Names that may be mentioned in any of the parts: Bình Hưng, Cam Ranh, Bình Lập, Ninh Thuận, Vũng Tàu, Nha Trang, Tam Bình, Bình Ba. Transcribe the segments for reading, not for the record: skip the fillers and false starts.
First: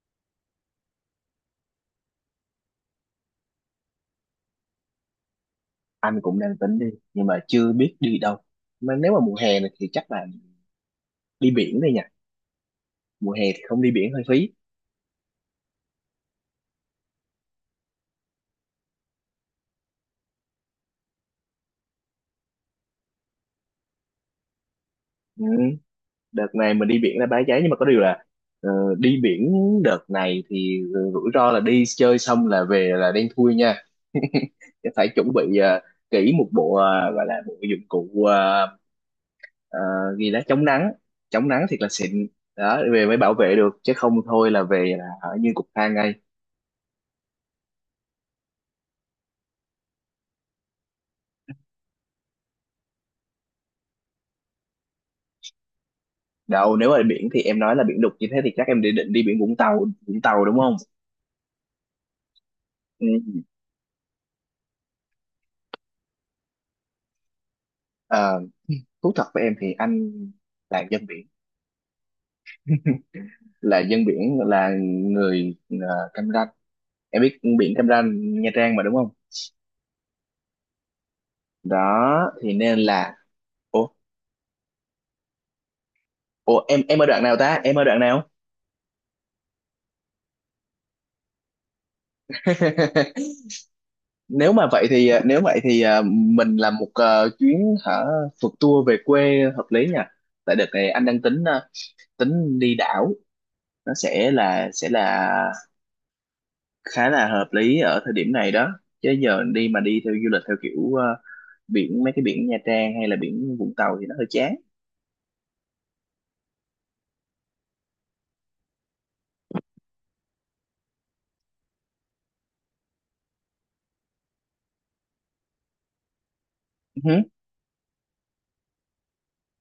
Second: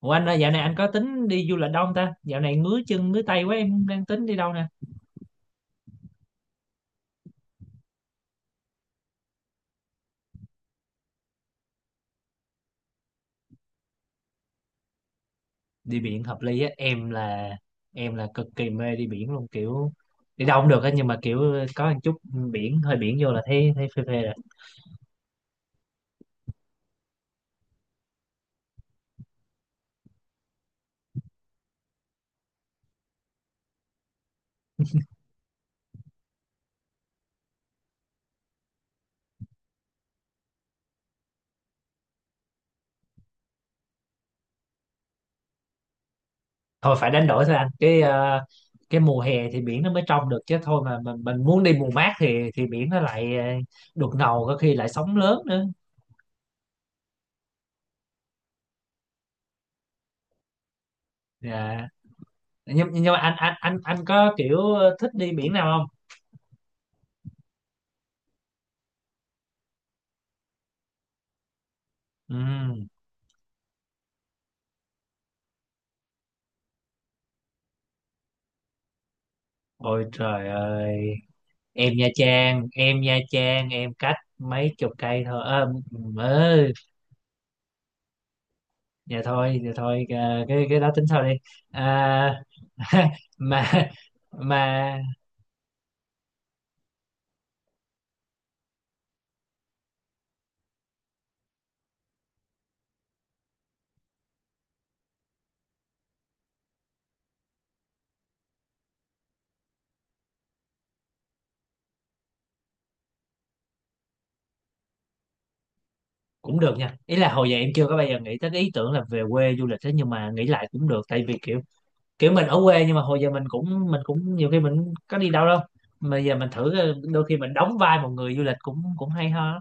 Ủa anh ơi, dạo này anh có tính đi du lịch đâu không ta? Dạo này ngứa chân ngứa tay quá em đang tính đi đâu nè? Anh cũng đang tính đi nhưng mà chưa biết đi đâu. Mà nếu mà mùa hè này thì chắc là đi biển đây nha. Mùa hè thì không đi biển hơi phí. Đi biển hợp lý á, em là cực kỳ mê đi biển luôn, kiểu đi đâu cũng được á, nhưng mà kiểu có một chút biển, hơi biển vô là thấy thấy phê phê rồi. Ừ. Đợt này mình đi biển là Bãi Cháy nhưng mà có điều là ờ, đi biển đợt này thì rủi ro là đi chơi xong là về là đen thui nha. Phải chuẩn bị kỹ một bộ gọi là bộ dụng cụ ờ, gì đó chống nắng, chống nắng thiệt là xịn đó về mới bảo vệ được chứ không thôi là về là ở như cục than ngay. Thôi phải đánh đổi thôi anh. Cái mùa hè thì biển nó mới trong được, chứ thôi mà mình muốn đi mùa mát thì biển nó lại đục ngầu, có khi lại sóng lớn nữa. Đâu, nếu mà biển thì em nói là biển đục như thế thì chắc em định định đi biển Vũng Tàu, đúng không? Dạ. Nhưng Ừ. nhưng mà anh có kiểu thích đi biển nào không? À, thú thật với em thì anh là dân biển, Ừ. là dân biển, là người Cam Ranh. Em biết biển Cam Ranh, Nha Trang mà đúng không? Ôi trời ơi, em Nha Đó thì Trang nên em là, Nha Trang ủa, em cách mấy chục cây thôi à, ừ, em ở đoạn nào ta? Em ở đoạn nào? dạ thôi à, cái đó tính sau đi. À, mà mà Nếu vậy thì mình làm một chuyến hả, phượt tour về quê hợp lý nha. Tại đợt này anh đang tính đi đảo. Nó sẽ là, khá là hợp lý ở thời điểm này đó. Chứ giờ đi mà đi theo du lịch theo kiểu biển, mấy cái biển Nha Trang hay là biển Vũng Tàu thì nó hơi chán. cũng được nha, ý là hồi giờ em chưa có bao giờ nghĩ tới cái ý tưởng là về quê du lịch thế, nhưng mà nghĩ lại cũng được, tại vì kiểu kiểu mình ở quê nhưng mà hồi giờ mình cũng nhiều khi mình cũng có đi đâu đâu, mà giờ mình thử Ừ hứ. đôi khi mình đóng vai một người du lịch cũng cũng hay ho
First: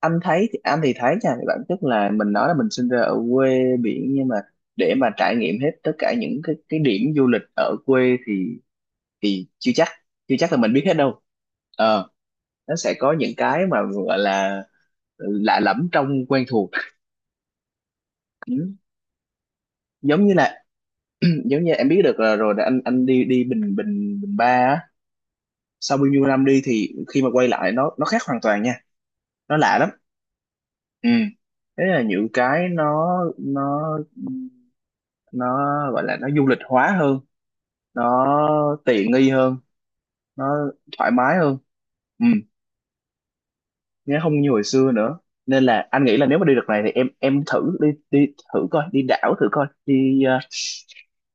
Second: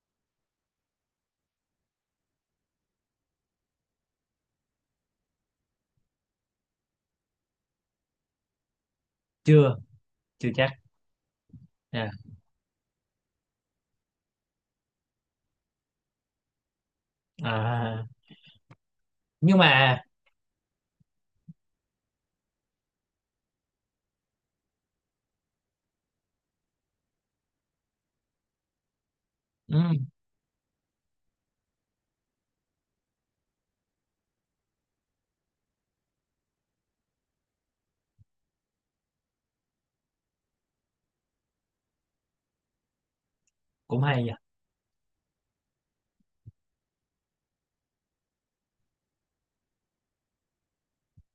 Anh thấy thì, anh thì thấy nha, thì bản chất là mình nói là mình sinh ra ở quê biển nhưng mà để mà trải nghiệm hết tất cả những cái điểm du lịch ở quê thì chưa chưa chắc, chưa là chắc mình biết hết đâu. ờ Dạ. nó sẽ có những cái mà gọi là lạ lẫm trong quen thuộc. À, Ừ. nhưng mà Giống như là, giống như em biết được là rồi là anh đi đi Bình Bình Bình Ba á. Sau bao nhiêu năm đi thì khi mà quay lại nó khác hoàn toàn nha. Nó lạ lắm. ừ, Ừ. Thế là những cái nó nó gọi là, nó du lịch hóa hơn, nó tiện nghi hơn, nó thoải mái hơn. Ừ. cũng Nó hay nhỉ. không như hồi xưa nữa. Nên là anh nghĩ là nếu mà đi đợt này thì em thử đi đi, thử coi đi đảo, thử coi đi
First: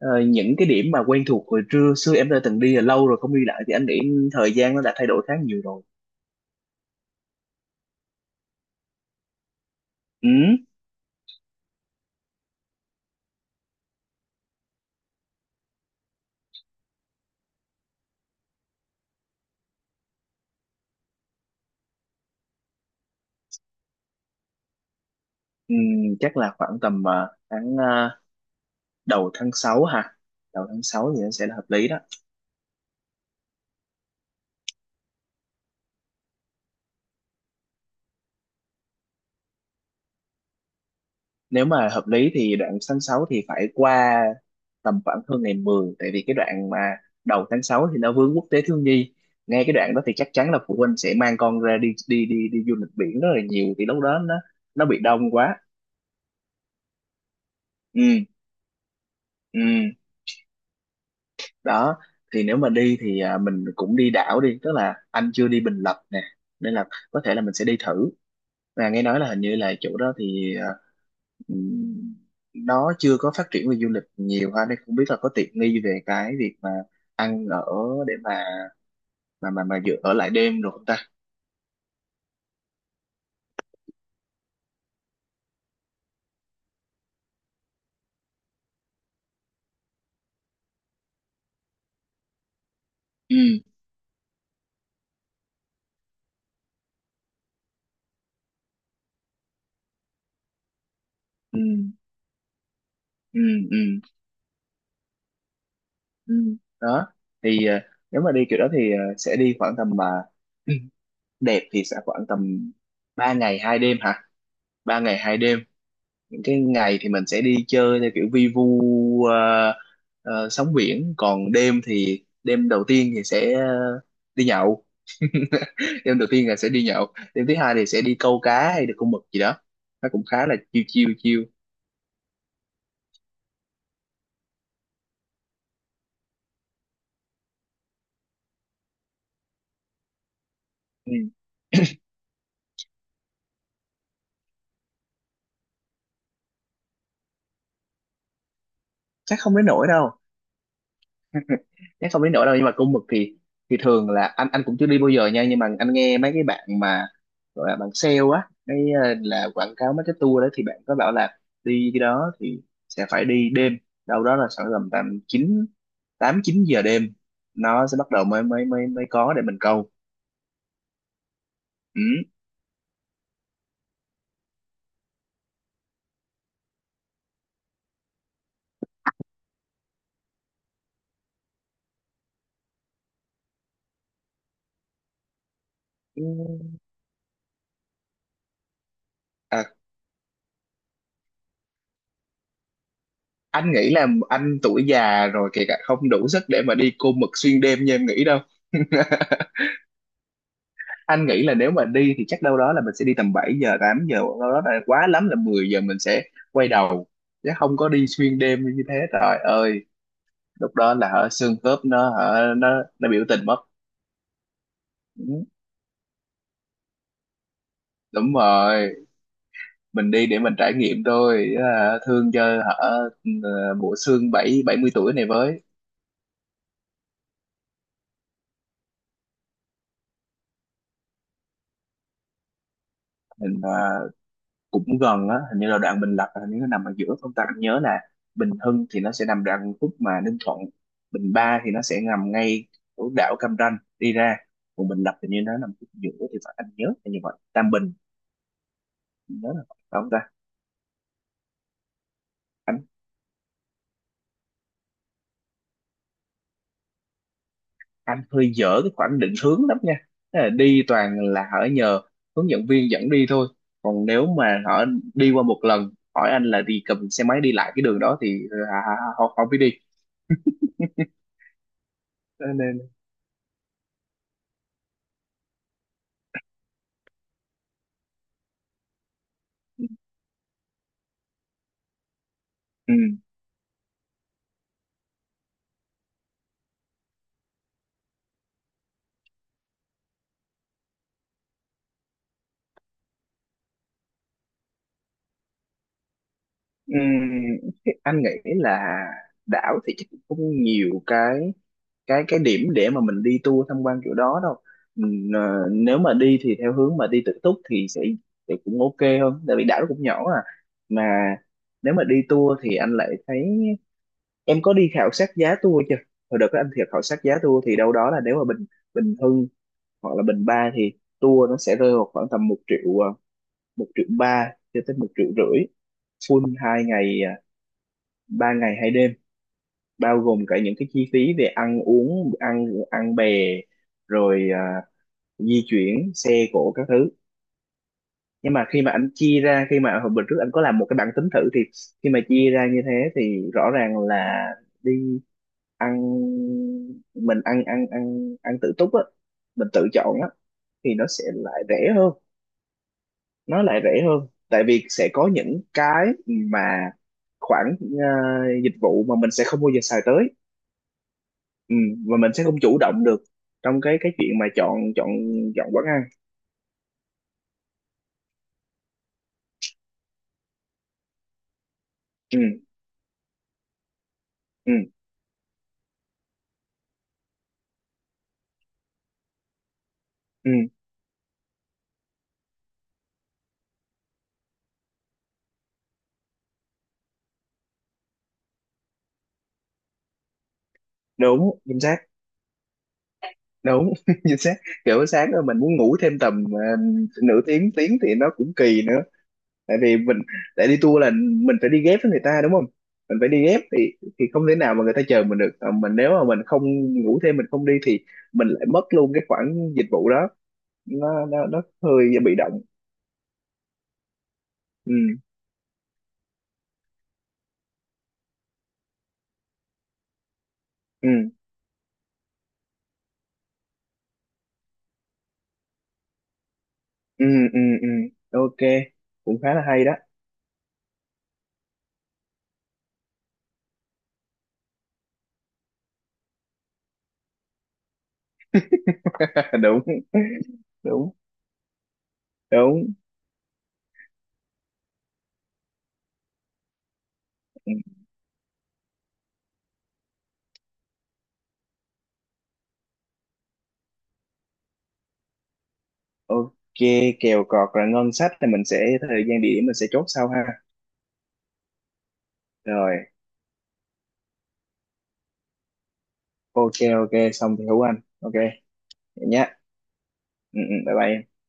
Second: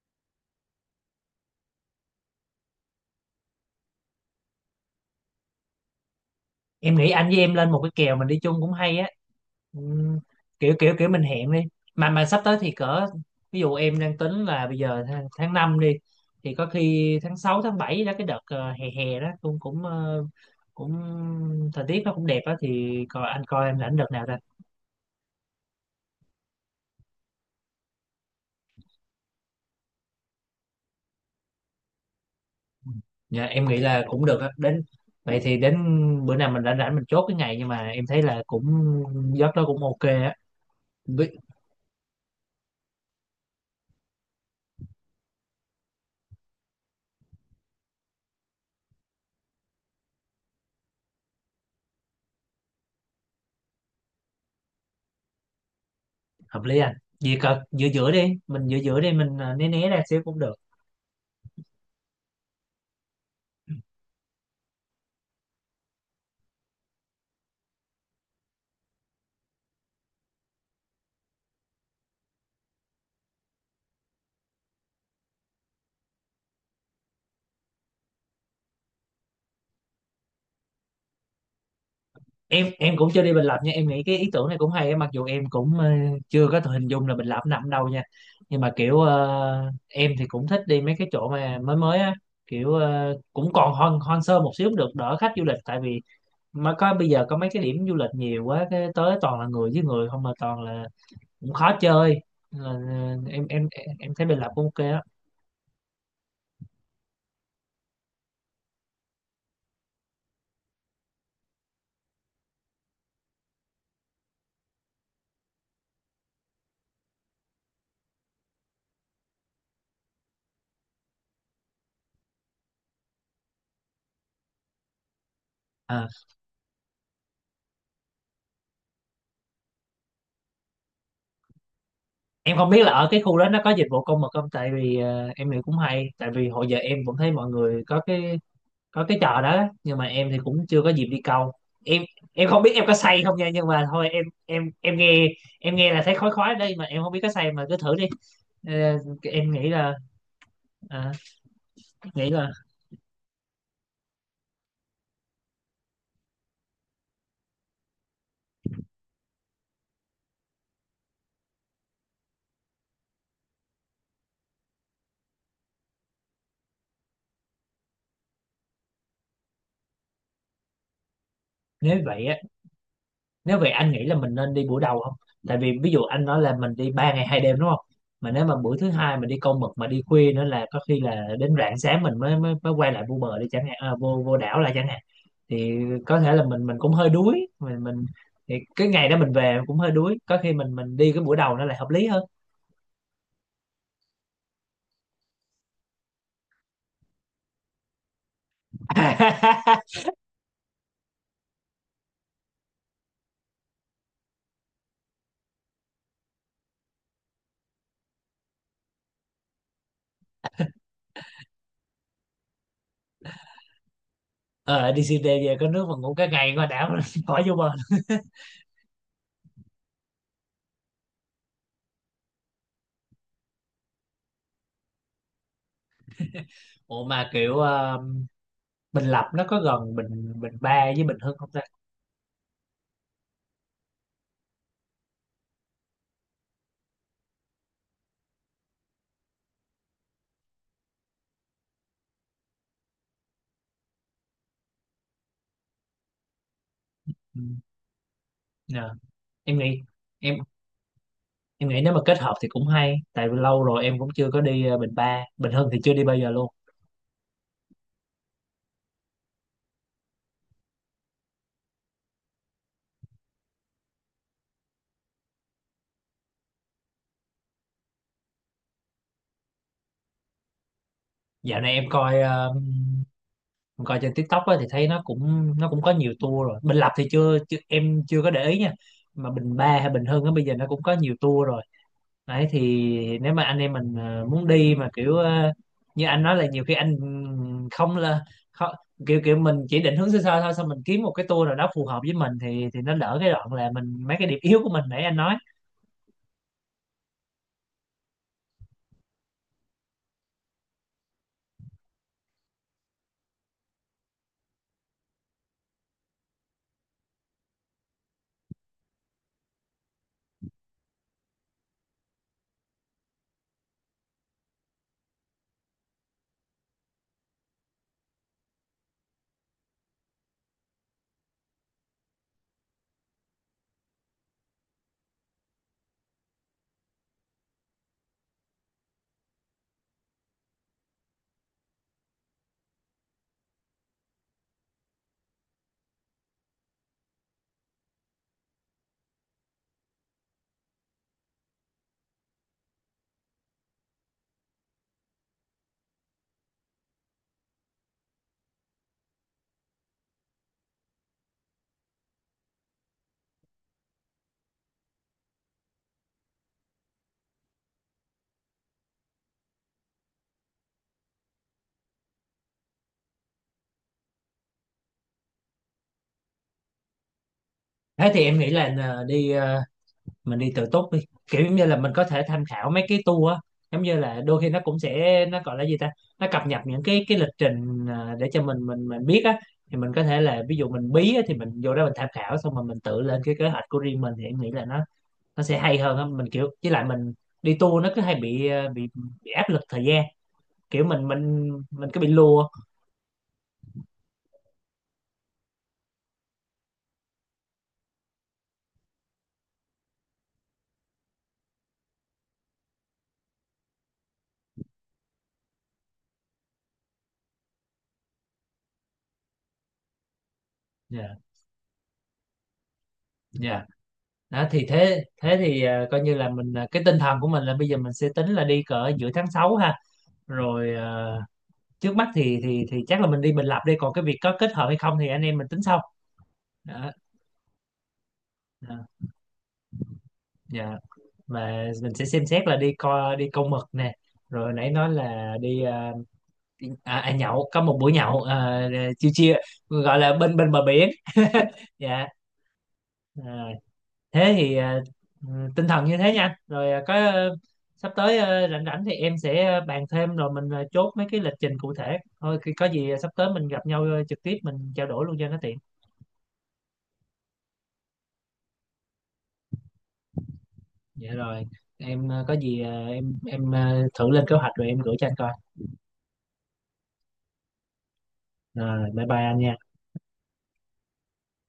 ờ, những cái điểm mà quen thuộc hồi trưa xưa em đã từng đi là lâu rồi không đi lại thì anh nghĩ thời gian nó đã thay đổi khá nhiều rồi. Em nghĩ anh với em lên một cái kèo mình đi chung cũng hay á. Ừm, Ừ. kiểu kiểu kiểu mình hẹn đi, mà sắp tới thì cỡ, ví dụ em đang tính là bây giờ tháng 5 đi, thì có khi tháng 6 tháng 7 đó, cái đợt hè hè đó cũng cũng cũng thời tiết nó cũng đẹp á, thì coi anh coi em rảnh đợt nào ra. Ừ, chắc là khoảng tầm tháng đầu tháng 6 ha. Đầu tháng 6 thì nó sẽ là hợp lý đó. Dạ, em nghĩ là cũng được á. Đến vậy thì đến bữa nào mình rảnh rảnh mình chốt cái ngày, nhưng mà em thấy là cũng giấc đó cũng ok á. Với- Nếu mà hợp lý thì đoạn tháng 6 thì phải qua tầm khoảng hơn ngày 10, tại vì cái đoạn mà đầu tháng 6 thì nó vướng quốc tế thiếu nhi. Ngay cái đoạn đó thì chắc chắn là phụ huynh sẽ mang con ra đi đi đi đi du lịch biển rất là nhiều thì lúc đó nó bị đông quá. hợp lý anh, gì cỡ giữa Ừ, giữa đi mình giữa giữa đi mình né né ừ. ra xíu cũng được. Đó thì nếu mà đi thì mình cũng đi đảo đi. Tức là anh chưa đi Bình Lập nè, nên là có thể là mình sẽ đi thử, là nghe nói là hình như là chỗ đó thì ừm, nó chưa có phát triển về du lịch nhiều ha. Nên không biết là có tiện nghi về cái việc mà ăn ở để mà dự ở lại đêm rồi không ta. Em cũng chưa đi Bình Lập nha, em nghĩ cái ý tưởng này cũng hay á, mặc dù em cũng chưa có thể hình dung là Bình Lập nằm đâu nha, nhưng mà kiểu em thì cũng thích đi mấy cái chỗ mà mới mới á, kiểu Ừ, cũng còn hoang hoang sơ một xíu cũng được, đỡ khách du lịch. Tại vì mà có bây giờ có mấy cái điểm du lịch nhiều quá, cái tới toàn là người với người không, mà toàn là cũng ừ, khó chơi. Nên là ừ, em em ừ, em em thấy Bình Lập cũng ok á. ừ. Đó thì nếu mà đi kiểu đó thì sẽ đi khoảng tầm mà đẹp thì sẽ khoảng tầm 3 ngày 2 đêm hả. 3 ngày 2 đêm, cái ngày thì mình sẽ đi chơi theo kiểu vi vu sóng biển. Còn đêm thì đêm đầu tiên thì sẽ đi nhậu. À, Đêm đầu tiên là sẽ đi nhậu. Đêm thứ hai thì sẽ đi câu cá hay là câu mực gì đó. Nó cũng khá là chiêu chiêu chiêu. em không biết là ở cái khu đó nó có dịch vụ công mực không, tại vì em nghĩ cũng hay, tại vì hồi giờ em cũng thấy mọi người có cái trò đó, nhưng mà em thì cũng chưa có dịp Ừ. đi câu. Em em không biết em có say không nha, nhưng mà thôi em nghe, em nghe là thấy khói khói đây mà em không biết có say, mà cứ thử đi. Ờ, Chắc em không đến nghĩ nổi là đâu. à, Chắc không nghĩ đến nỗi là đâu, nhưng mà cung mực thì thường là anh cũng chưa đi bao giờ nha, nhưng mà anh nghe mấy cái bạn mà gọi là bạn sale á, cái là quảng cáo mấy cái tour đó thì bạn có bảo là đi cái đó thì sẽ phải đi đêm, đâu đó là khoảng tầm tầm chín, 8-9 giờ đêm nó sẽ bắt đầu mới mới mới mới có để mình câu. nếu vậy Ừ. á, nếu vậy anh nghĩ là mình nên đi buổi đầu không, tại vì ví dụ anh nói là mình đi ba ngày hai đêm đúng không, mà nếu mà buổi thứ hai mình đi câu mực mà đi khuya nữa là có khi là đến rạng sáng mình mới mới, mới quay lại vô bờ đi chẳng hạn, à, vô vô đảo lại chẳng hạn, thì có thể là mình Ừ. mình cũng hơi đuối mình. Thì cái ngày đó mình về À, cũng hơi đuối, có khi mình đi cái buổi đầu nó lại hợp lý hơn. anh nghĩ là anh tuổi già rồi kể cả không đủ sức để mà đi cô mực xuyên đêm như em nghĩ đâu. Anh nghĩ là nếu mà đi thì chắc đâu đó là mình sẽ đi tầm 7 giờ 8 giờ, đâu đó là quá lắm là 10 giờ mình sẽ quay đầu, chứ không có đi xuyên đêm như thế, trời ơi. Lúc đó là hả, xương khớp nó hả, nó biểu tình mất. Ờ đi Ừ, CT về có nước mà ngủ cái ngày qua đảo. Khỏi vô bờ. đúng rồi. Mình đi để mình trải nghiệm thôi hả, thương cho hả bộ xương bảy bảy mươi tuổi này với. Ủa mà kiểu Bình Lập nó có gần Bình Bình Ba với Bình Hưng không ta? Mình, cũng gần á. Hình như là đoạn Bình Lập là hình như nó nằm ở giữa không ta, anh nhớ là Bình Hưng thì nó sẽ nằm đoạn khúc mà Ninh Thuận. Bình Ba thì nó sẽ nằm ngay ở đảo Cam Ranh đi ra, còn Bình Lập thì như nó nằm khúc giữa thì phải, anh nhớ là như vậy. Ừ. Tam Bình, Ờ. nhớ em là vậy, nghĩ phải không ta? em em nghĩ nếu mà kết hợp thì cũng anh hay, tại vì lâu rồi em cũng chưa có đi Bình Ba, Bình Hưng thì chưa đi bao giờ luôn. anh hơi dở cái khoảng định hướng lắm nha. Thế là đi toàn là hỏi nhờ hướng dẫn viên dẫn đi thôi. Còn nếu mà họ đi qua một lần hỏi anh là đi cầm xe máy đi lại cái đường đó thì họ họ, họ không biết đi. Dạo này em coi Cho nên. em coi trên TikTok á, thì thấy nó cũng có nhiều tour rồi. Bình Lập thì chưa, em chưa có để ý nha, mà Bình Ba hay Bình Hưng á, bây giờ nó cũng có nhiều tour rồi. Đấy Ừ. thì nếu mà anh em mình muốn đi mà kiểu như anh nói là nhiều khi anh ừ, không là khó- kiểu kiểu mình chỉ định hướng sơ sơ thôi, xong mình kiếm một cái tour nào đó phù hợp với mình thì nó đỡ cái đoạn là mình mấy cái điểm yếu của mình nãy anh nói. Ừm. Thế anh nghĩ là đảo thì chắc cũng không nhiều cái điểm để mà mình đi tour tham quan kiểu đó đâu. Nếu mà đi thì theo hướng mà đi tự túc thì sẽ, thì cũng ok hơn tại vì đảo nó cũng nhỏ à. Mà nếu mà đi tour thì anh lại thấy, em có đi khảo sát giá tour chưa? Hồi đợt đó anh thiệt khảo sát giá tour thì đâu đó là nếu mà Bình Bình Hưng hoặc là Bình Ba thì tour nó sẽ rơi vào khoảng tầm một triệu một triệu ba cho tới một triệu rưỡi, full 2 ngày ba ngày hai đêm, bao gồm cả những cái chi phí về ăn uống, ăn ăn bè rồi di chuyển xe cộ các thứ. Nhưng mà khi mà anh chia ra, khi mà hồi bữa trước anh có làm một cái bảng tính thử thì khi mà chia ra như thế thì rõ ràng là đi ăn, mình ăn ăn ăn ăn tự túc á, mình tự chọn á, thì nó sẽ lại rẻ hơn. Nó lại rẻ hơn, tại vì sẽ có những cái mà khoản dịch vụ mà mình sẽ không bao giờ xài tới. Ừ. Và mình sẽ không chủ động được trong cái chuyện mà chọn chọn chọn quán ăn. Thế thì em nghĩ là nờ, đi mình đi tự túc đi, kiểu giống như là mình có thể Ừ, tham khảo mấy cái tour á, giống như là đôi khi nó ừ, cũng sẽ nó gọi là gì ta, nó cập nhật những cái lịch trình để cho mình biết á, thì mình có thể là ừ, ví dụ mình bí á, thì mình vô đó mình tham khảo xong rồi mình tự lên cái kế hoạch của riêng mình, thì em nghĩ là nó sẽ hay hơn á. Mình kiểu với lại mình đi tour nó cứ hay bị bị áp lực thời gian, kiểu mình mình đúng chính mình xác. cứ bị lùa. Đúng chính xác. Kiểu sáng rồi mình muốn ngủ thêm tầm nửa tiếng tiếng thì nó cũng kỳ nữa, tại vì mình, để đi tour là mình phải đi ghép với người ta đúng không. Mình phải đi ghép thì không thể nào mà người ta chờ mình được. Ờ, mình nếu mà mình không ngủ thêm, mình không đi thì mình lại mất luôn cái khoản dịch vụ đó. Dạ, Nó hơi bị động. dạ. Đó thì Ừ, thế thế thì à, coi như là mình à, cái tinh thần của mình là bây giờ mình sẽ tính là đi cỡ giữa tháng 6 ha, rồi ừ, à, trước mắt thì chắc là mình đi Bình Lập đi, còn cái việc có kết hợp hay không thì anh em mình tính sau. Đó, ừ, ừ, ừ, ok. đó. Cũng khá là hay đó. Dạ. Và mình sẽ xem xét là đi co đi câu mực nè, rồi nãy nói là đi à, đi- à, à, nhậu có một buổi nhậu à, chiêu chiêu Đúng, gọi là bên bên bờ biển đúng, Dạ. đúng. À, thế thì tinh thần như thế nha anh. Rồi có Ừ, sắp tới rảnh rảnh thì em sẽ bàn thêm, rồi mình chốt mấy cái lịch trình cụ thể thôi. Khi có gì sắp tới mình gặp nhau trực tiếp mình trao đổi luôn cho nó tiện. ok. Kèo cọt là ngân sách thì mình sẽ, thời gian địa điểm mình sẽ chốt sau ha. Dạ rồi, em có gì Rồi, em thử lên kế hoạch rồi em gửi cho anh coi. ok. Ok, xong thì hữu anh. Ok, Rồi bye bye vậy anh nhá. nha. Ừ, ừ, bye bye em.